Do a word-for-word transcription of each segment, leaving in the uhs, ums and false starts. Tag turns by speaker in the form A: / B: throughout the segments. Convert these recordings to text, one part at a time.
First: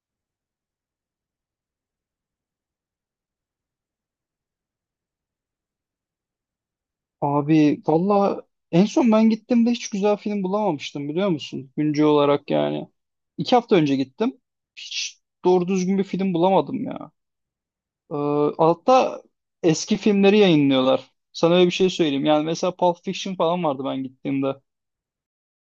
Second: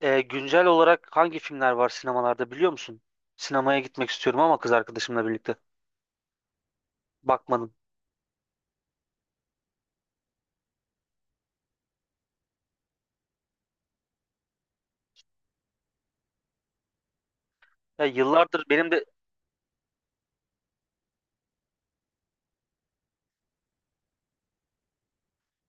A: Ee, güncel olarak hangi filmler var sinemalarda biliyor musun? Sinemaya gitmek istiyorum ama kız arkadaşımla birlikte. Bakmadım.
B: Abi valla en son ben gittiğimde hiç güzel film bulamamıştım, biliyor musun? Güncel olarak yani. İki hafta önce gittim. Hiç doğru düzgün bir film bulamadım ya.
A: Ya
B: Ee,
A: yıllardır benim de
B: altta eski filmleri yayınlıyorlar. Sana öyle bir şey söyleyeyim. Yani mesela Pulp Fiction falan vardı ben gittiğimde.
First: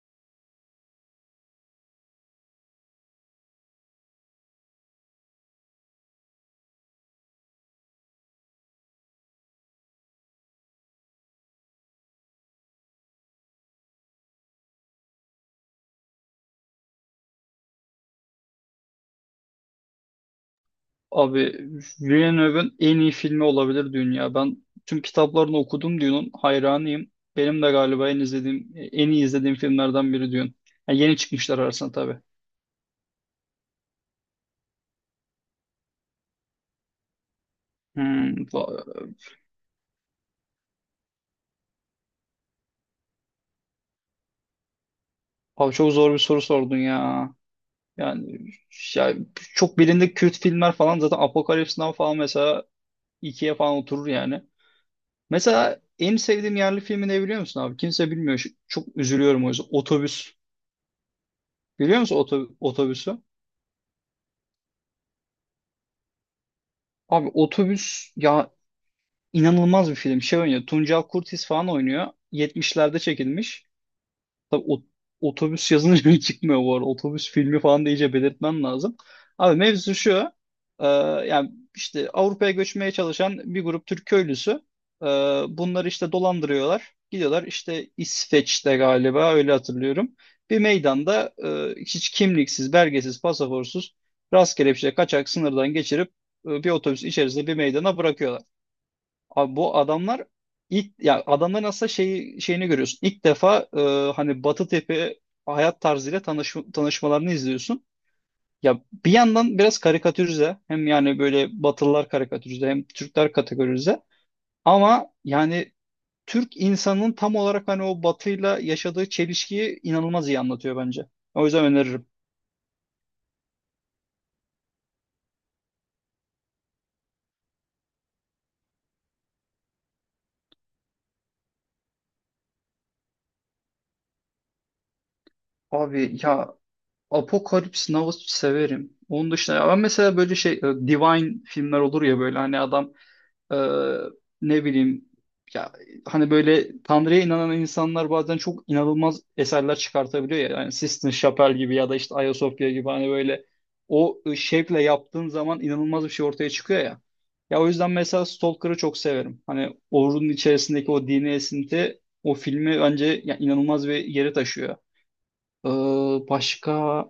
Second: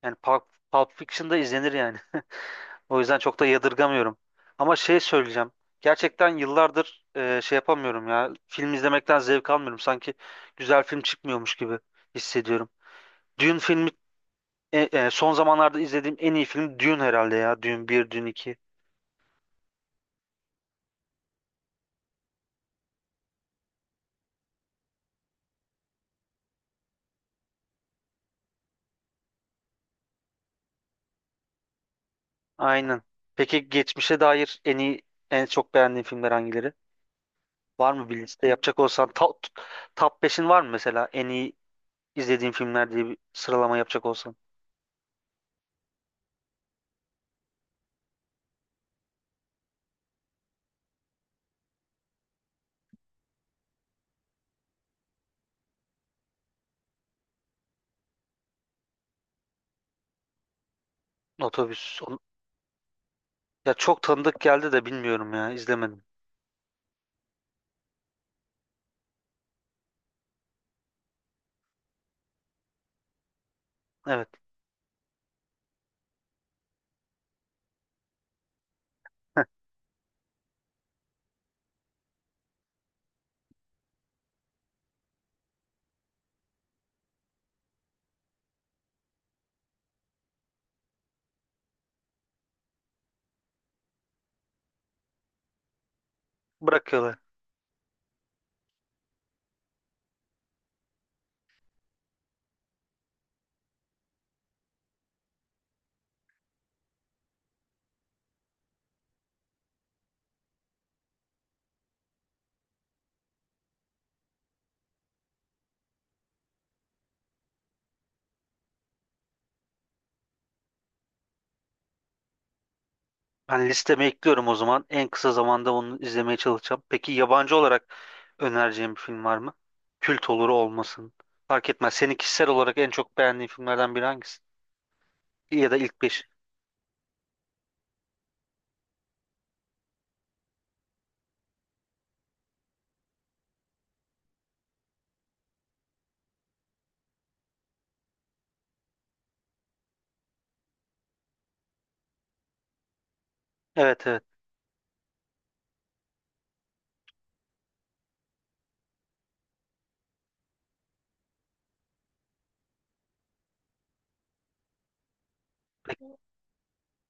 A: yani Pulp, Pulp Fiction'da izlenir yani. O yüzden çok da yadırgamıyorum. Ama şey söyleyeceğim. Gerçekten yıllardır e, şey yapamıyorum ya. Film izlemekten zevk almıyorum. Sanki güzel film çıkmıyormuş gibi hissediyorum. Dune filmi e, e, son zamanlarda izlediğim en iyi film Dune herhalde ya. Dune bir, Dune iki.
B: Abi Villeneuve'ın en iyi filmi olabilir dünya. Ben tüm kitaplarını okudum Dune'un. Hayranıyım. Benim de galiba en izlediğim, en iyi izlediğim filmlerden biri Dune. Yani yeni çıkmışlar arasında tabii.
A: Aynen. Peki geçmişe dair en iyi, en çok beğendiğin filmler hangileri? Var mı bir
B: Hmm,
A: liste yapacak
B: va-
A: olsan top, top beşin var mı mesela en iyi izlediğin filmler diye bir sıralama yapacak olsan?
B: abi çok zor bir soru sordun ya. Yani ya çok bilindik Kürt filmler falan zaten Apocalypse Now falan mesela ikiye falan oturur yani. Mesela en sevdiğim yerli filmi ne biliyor musun abi? Kimse bilmiyor. Şu- Çok üzülüyorum o yüzden. Otobüs.
A: Otobüs.
B: Biliyor musun
A: on-
B: oto- otobüsü?
A: Ya çok tanıdık geldi de bilmiyorum ya izlemedim.
B: Abi otobüs ya, inanılmaz bir film. Şey oynuyor. Tuncel Kurtiz falan oynuyor. yetmişlerde çekilmiş.
A: Evet,
B: Tabii o- otobüs yazınca çıkmıyor bu arada. Otobüs filmi falan da iyice belirtmen lazım. Abi mevzu şu. e, Yani işte Avrupa'ya göçmeye çalışan bir grup Türk köylüsü. e, Bunları işte dolandırıyorlar. Gidiyorlar işte, İsveç'te galiba, öyle hatırlıyorum. Bir meydanda, e, hiç kimliksiz, belgesiz, pasaportsuz, rastgele bir şey kaçak sınırdan geçirip e, bir otobüs
A: bırakıyorlar.
B: içerisinde bir meydana bırakıyorlar. Abi bu adamlar ilk ya, adamların aslında şeyi şeyini görüyorsun. İlk defa e, hani Batı tepe hayat tarzıyla tanış, tanışmalarını izliyorsun. Ya bir yandan biraz karikatürize, hem yani böyle Batılılar karikatürize hem Türkler kategorize, ama yani Türk insanının tam olarak hani o Batı'yla yaşadığı çelişkiyi inanılmaz iyi anlatıyor bence. O yüzden öneririm.
A: Ben listeme ekliyorum o zaman. En kısa zamanda onu izlemeye çalışacağım. Peki yabancı olarak önereceğim bir film var mı? Kült olur olmasın. Fark etmez. Seni kişisel olarak en çok beğendiğin filmlerden biri hangisi? Ya da ilk
B: Abi
A: beş?
B: ya Apokalips Now severim. Onun dışında ya ben mesela böyle şey, e, Divine filmler olur ya, böyle hani adam Ee, ne bileyim ya, hani böyle Tanrı'ya inanan insanlar bazen çok inanılmaz eserler çıkartabiliyor ya. Yani Sistine Chapel gibi ya da işte Ayasofya gibi, hani böyle
A: Evet,
B: o
A: evet.
B: şevkle yaptığın zaman inanılmaz bir şey ortaya çıkıyor ya. Ya o yüzden mesela Stalker'ı çok severim. Hani Orhun içerisindeki o dini esinti o filmi bence ya, inanılmaz bir yere taşıyor. Ee,
A: Peki,
B: başka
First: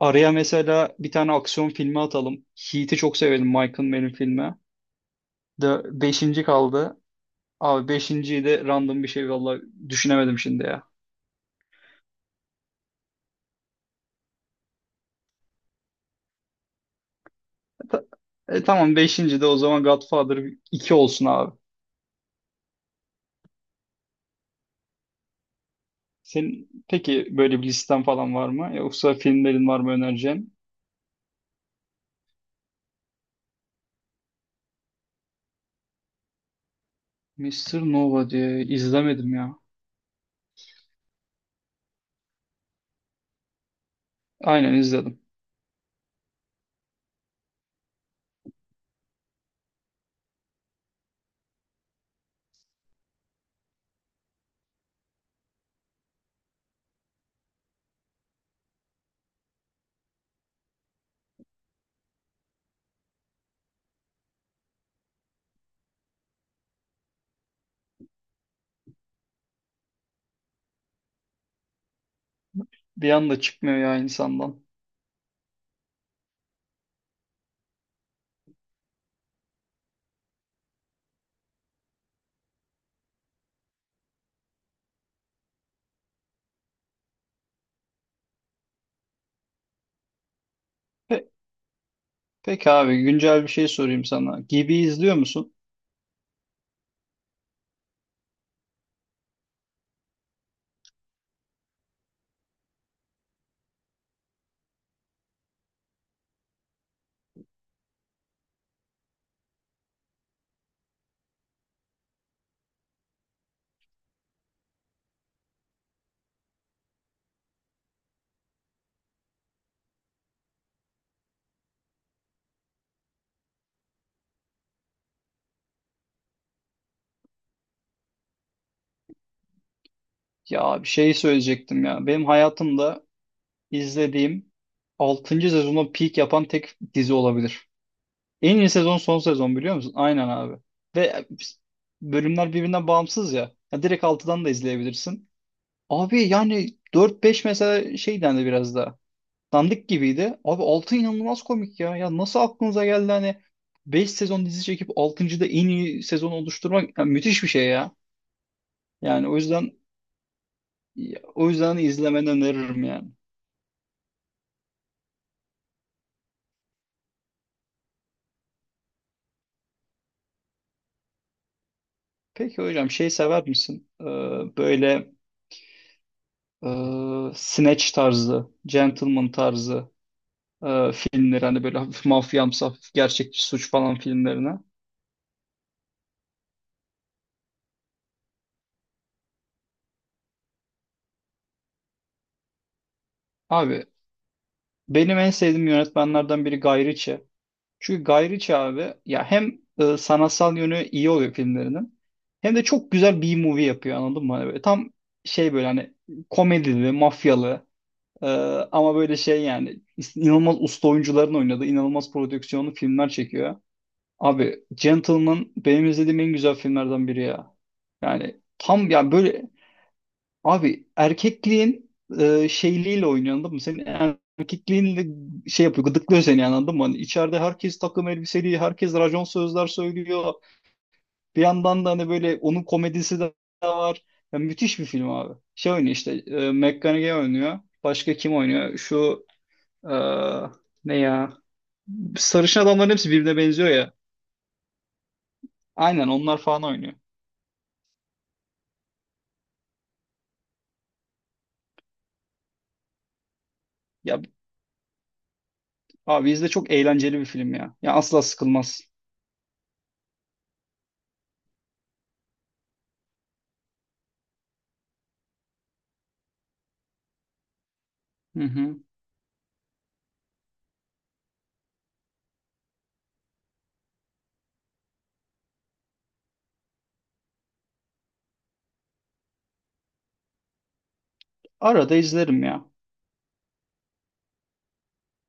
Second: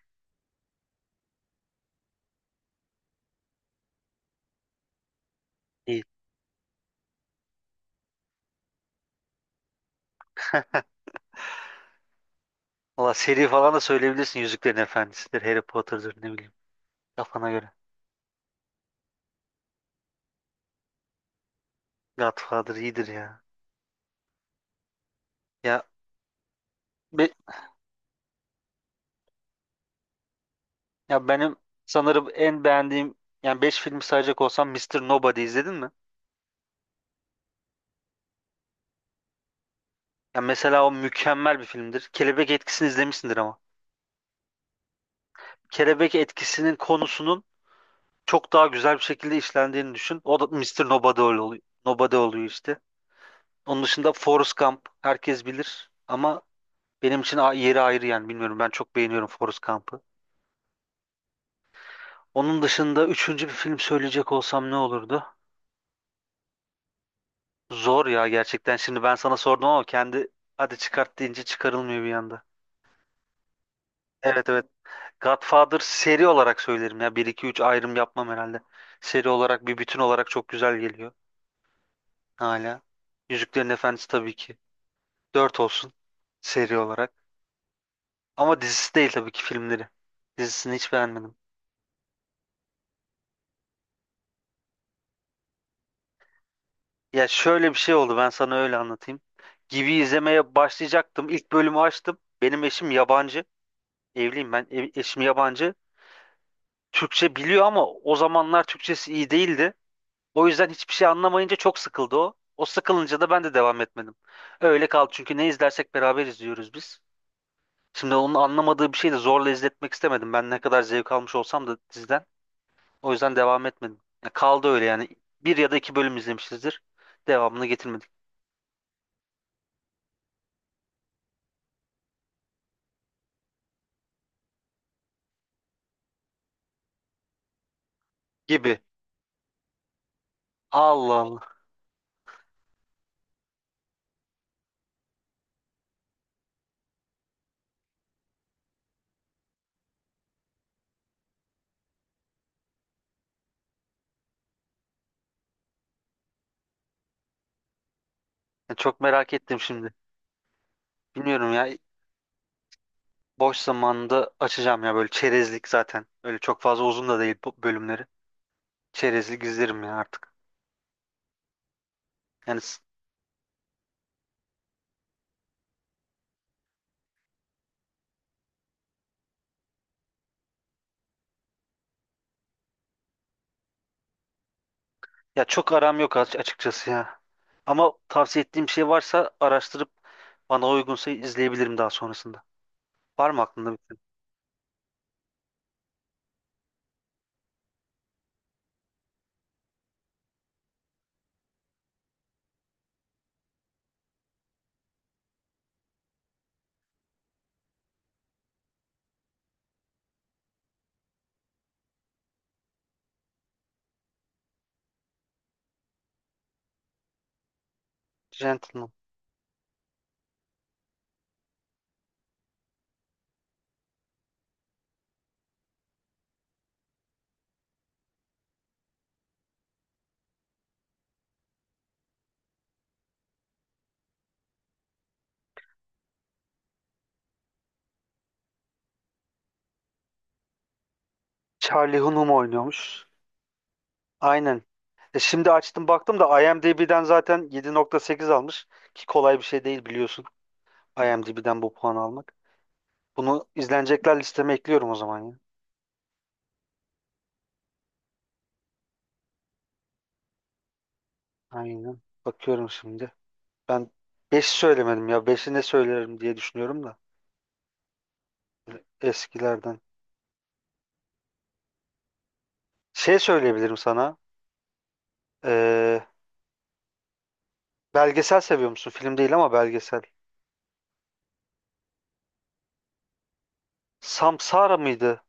B: araya mesela bir tane aksiyon filmi atalım. Heat'i çok severim, Michael Mann'in filmi. De
A: iyi.
B: beşinci kaldı. Abi beşinciyi de random bir şey, vallahi düşünemedim şimdi ya.
A: Valla seri falan da söyleyebilirsin. Yüzüklerin Efendisi'dir, Harry Potter'dır, ne bileyim. Kafana göre.
B: E, Ta- E, tamam beşinci de o zaman Godfather iki olsun abi.
A: Godfather iyidir ya. Ya
B: Senin peki
A: be-
B: böyle bir listen falan var mı? Yoksa filmlerin var mı önereceğin?
A: ya benim sanırım en beğendiğim, yani beş filmi sayacak olsam Mister Nobody izledin mi?
B: Mister Nova diye izlemedim ya.
A: Ya mesela o mükemmel bir filmdir. Kelebek Etkisi'ni izlemişsindir ama.
B: Aynen izledim.
A: Kelebek Etkisi'nin konusunun çok daha güzel bir şekilde işlendiğini düşün. O da Mister Nobody öyle oluyor. Nobody oluyor işte. Onun dışında Forrest Gump herkes bilir ama benim için a- yeri ayrı, yani bilmiyorum, ben çok beğeniyorum Forrest Gump'ı. Onun dışında üçüncü bir film söyleyecek olsam ne olurdu? Zor ya gerçekten. Şimdi ben sana sordum ama kendi, hadi çıkart deyince çıkarılmıyor bir anda.
B: Bir anda çıkmıyor ya
A: Evet,
B: insandan.
A: evet. Godfather seri olarak söylerim ya. Bir, iki, üç ayrım yapmam herhalde. Seri olarak, bir bütün olarak çok güzel geliyor hala. Yüzüklerin Efendisi tabii ki. Dört olsun, seri olarak. Ama dizisi değil tabii ki, filmleri. Dizisini hiç
B: Pe
A: beğenmedim.
B: peki abi güncel bir şey sorayım sana. Gibi izliyor musun?
A: Ya şöyle bir şey oldu, ben sana öyle anlatayım. Gibi izlemeye başlayacaktım. İlk bölümü açtım. Benim eşim yabancı. Evliyim ben. E- Eşim yabancı. Türkçe biliyor ama o zamanlar Türkçesi iyi değildi. O yüzden hiçbir şey anlamayınca çok sıkıldı o. O sıkılınca da ben de devam etmedim. Öyle kaldı çünkü ne izlersek beraber izliyoruz biz. Şimdi onun anlamadığı bir şeyi de zorla izletmek istemedim. Ben ne kadar zevk almış olsam da diziden. O yüzden devam etmedim. Ya kaldı öyle yani. Bir ya da iki bölüm izlemişizdir. Devamını getirmedik
B: Ya bir şey söyleyecektim ya. Benim hayatımda izlediğim altıncı sezonda peak yapan tek dizi olabilir. En iyi
A: gibi.
B: sezon son sezon, biliyor musun? Aynen abi.
A: Allah
B: Ve
A: Allah.
B: bölümler birbirinden bağımsız ya. Ya direkt altıdan da izleyebilirsin. Abi yani dört beş mesela şey dendi, biraz daha dandik gibiydi. Abi altı inanılmaz komik ya. Ya nasıl aklınıza geldi hani, beş sezon dizi çekip altıncıda en iyi sezon oluşturmak, ya müthiş bir şey ya.
A: Ya çok
B: Yani
A: merak
B: o
A: ettim
B: yüzden
A: şimdi.
B: o
A: Bilmiyorum ya.
B: yüzden izlemeni öneririm yani.
A: Boş zamanında açacağım ya, böyle çerezlik zaten. Öyle çok fazla uzun da değil bu bölümleri. Çerezlik izlerim ya artık. Yani
B: Peki
A: s-
B: hocam şey sever misin? Ee, böyle e, Snatch tarzı, Gentleman tarzı e, filmleri, hani böyle hafif mafyamsı, hafif gerçekçi suç falan filmlerine.
A: ya çok aram yok, aç- açıkçası ya. Ama tavsiye ettiğim şey varsa araştırıp bana uygunsa izleyebilirim daha sonrasında. Var mı aklında bir
B: Abi
A: film?
B: benim en sevdiğim yönetmenlerden biri Guy Ritchie. Çünkü Guy Ritchie abi ya, hem e, sanatsal yönü iyi oluyor filmlerinin, hem de çok güzel B-movie yapıyor, anladın mı? Hani böyle tam şey, böyle hani komedili, mafyalı, e, ama böyle şey yani, inanılmaz usta oyuncuların oynadığı inanılmaz prodüksiyonlu filmler çekiyor. Abi Gentleman benim izlediğim en güzel filmlerden biri ya. Yani
A: Gentleman.
B: tam ya böyle, abi erkekliğin e, şeyliğiyle oynuyor, anladın mı? Senin erkekliğinle şey yapıyor, gıdıklıyor seni yani, anladın mı? Hani içeride herkes takım elbiseli, herkes racon sözler söylüyor. Bir yandan da hani böyle onun komedisi de var. Ya, müthiş bir film abi. Şey oynuyor işte, e, McConaughey oynuyor. Başka kim oynuyor? Şu e, ne ya?
A: Charlie Hunnam
B: Sarışın adamların
A: oynuyormuş.
B: hepsi birbirine benziyor ya.
A: Aynen. E şimdi açtım
B: Aynen
A: baktım
B: onlar
A: da
B: falan oynuyor.
A: IMDb'den zaten yedi nokta sekiz almış. Ki kolay bir şey değil biliyorsun. IMDb'den bu puanı almak. Bunu izlenecekler
B: Ya
A: listeme ekliyorum o zaman ya.
B: abi izle, çok eğlenceli bir film ya. Ya asla sıkılmaz.
A: Aynen. Bakıyorum şimdi. Ben beş söylemedim ya. Beşi ne söylerim diye düşünüyorum da.
B: Hı hı.
A: Eskilerden. Şey söyleyebilirim sana. Ee, Belgesel seviyor musun? Film değil ama belgesel.
B: Arada izlerim ya.
A: Samsara mıydı?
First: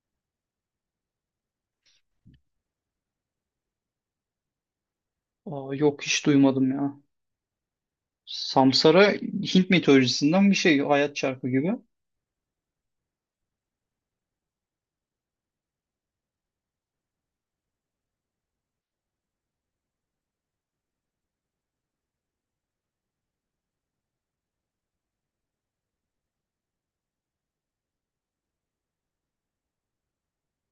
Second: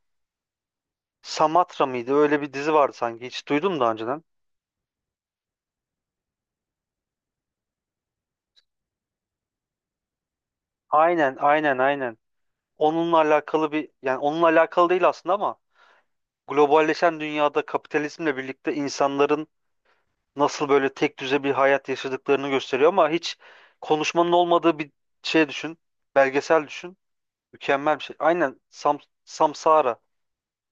A: Samatra mıydı? Öyle bir dizi vardı sanki. Hiç duydum daha önceden.
B: Aa, yok hiç duymadım ya. Samsara Hint mitolojisinden bir şey. Hayat
A: Aynen,
B: çarkı gibi.
A: aynen, aynen. Onunla alakalı bir, yani onunla alakalı değil aslında ama globalleşen dünyada kapitalizmle birlikte insanların nasıl böyle tek düze bir hayat yaşadıklarını gösteriyor ama hiç konuşmanın olmadığı bir şey düşün. Belgesel düşün. Mükemmel bir şey. Aynen, Sam Samsara.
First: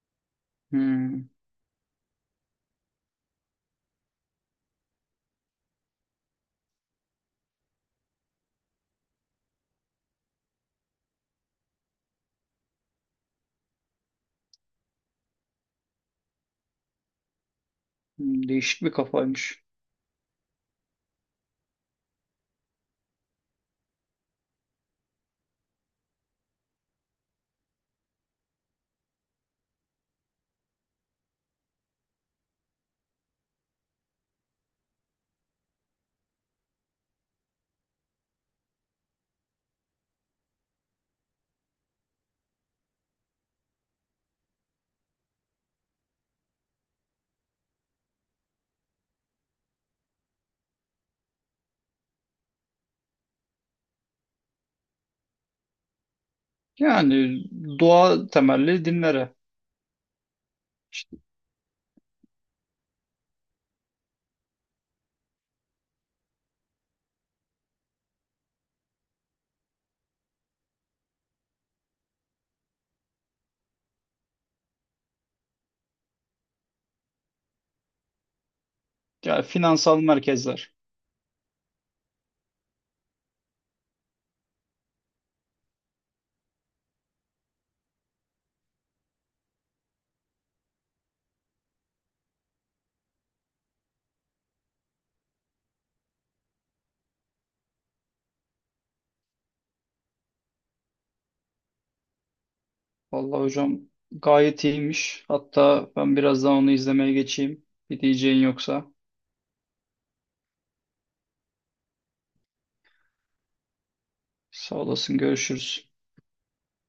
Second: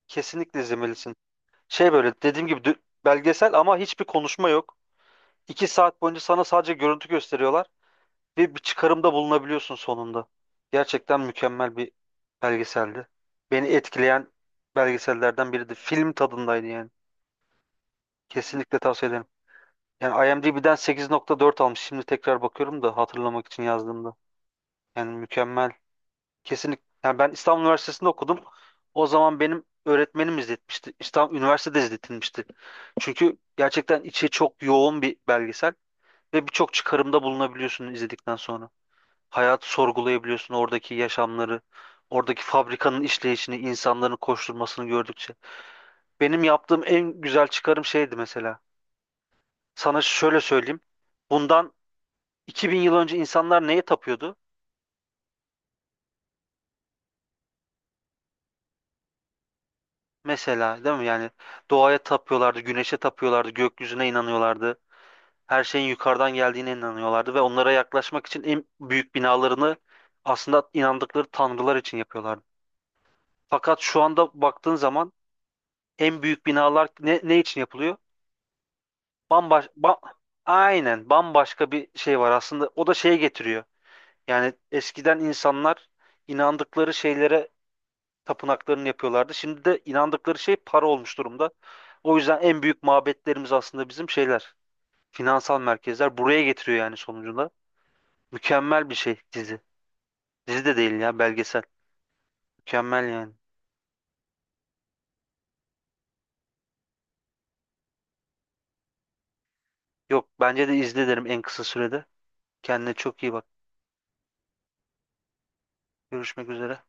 A: Kesinlikle izlemelisin.
B: Hmm,
A: Şey, böyle dediğim gibi, dü- belgesel ama hiçbir konuşma yok. İki saat boyunca sana sadece görüntü gösteriyorlar ve bir çıkarımda bulunabiliyorsun sonunda. Gerçekten mükemmel bir belgeseldi. Beni etkileyen belgesellerden biriydi. Film tadındaydı yani.
B: hmm,
A: Kesinlikle
B: değişik bir
A: tavsiye ederim.
B: kafaymış.
A: Yani IMDb'den sekiz nokta dört almış. Şimdi tekrar bakıyorum da hatırlamak için yazdığımda. Yani mükemmel. Kesinlikle. Yani ben İstanbul Üniversitesi'nde okudum. O zaman benim öğretmenim izletmişti. İstanbul Üniversitede izletilmişti. Çünkü gerçekten içi çok yoğun bir belgesel ve birçok çıkarımda bulunabiliyorsun izledikten sonra. Hayatı sorgulayabiliyorsun, oradaki yaşamları, oradaki fabrikanın işleyişini, insanların koşturmasını gördükçe. Benim yaptığım en güzel çıkarım şeydi mesela. Sana şöyle söyleyeyim. Bundan iki bin yıl önce insanlar neye tapıyordu?
B: Yani doğa temelli dinlere.
A: Mesela, değil mi?
B: İşte,
A: Yani doğaya tapıyorlardı, güneşe tapıyorlardı, gökyüzüne inanıyorlardı. Her şeyin yukarıdan geldiğine inanıyorlardı ve onlara yaklaşmak için en büyük binalarını aslında inandıkları tanrılar için yapıyorlardı. Fakat şu anda baktığın zaman en büyük binalar ne, ne için yapılıyor?
B: ya,
A: Bambaş, ba-
B: finansal merkezler.
A: aynen, bambaşka bir şey var aslında. O da şeye getiriyor. Yani eskiden insanlar inandıkları şeylere tapınaklarını yapıyorlardı. Şimdi de inandıkları şey para olmuş durumda. O yüzden en büyük mabetlerimiz aslında bizim şeyler, finansal merkezler, buraya getiriyor yani sonucunda. Mükemmel bir şey dizi. Dizi de değil ya, belgesel. Mükemmel yani.
B: Vallahi hocam gayet iyiymiş. Hatta ben birazdan onu izlemeye geçeyim. Bir diyeceğin yoksa.
A: Yok, bence de izle derim en kısa sürede. Kendine çok iyi bak.
B: Sağ olasın, görüşürüz.
A: Görüşmek üzere.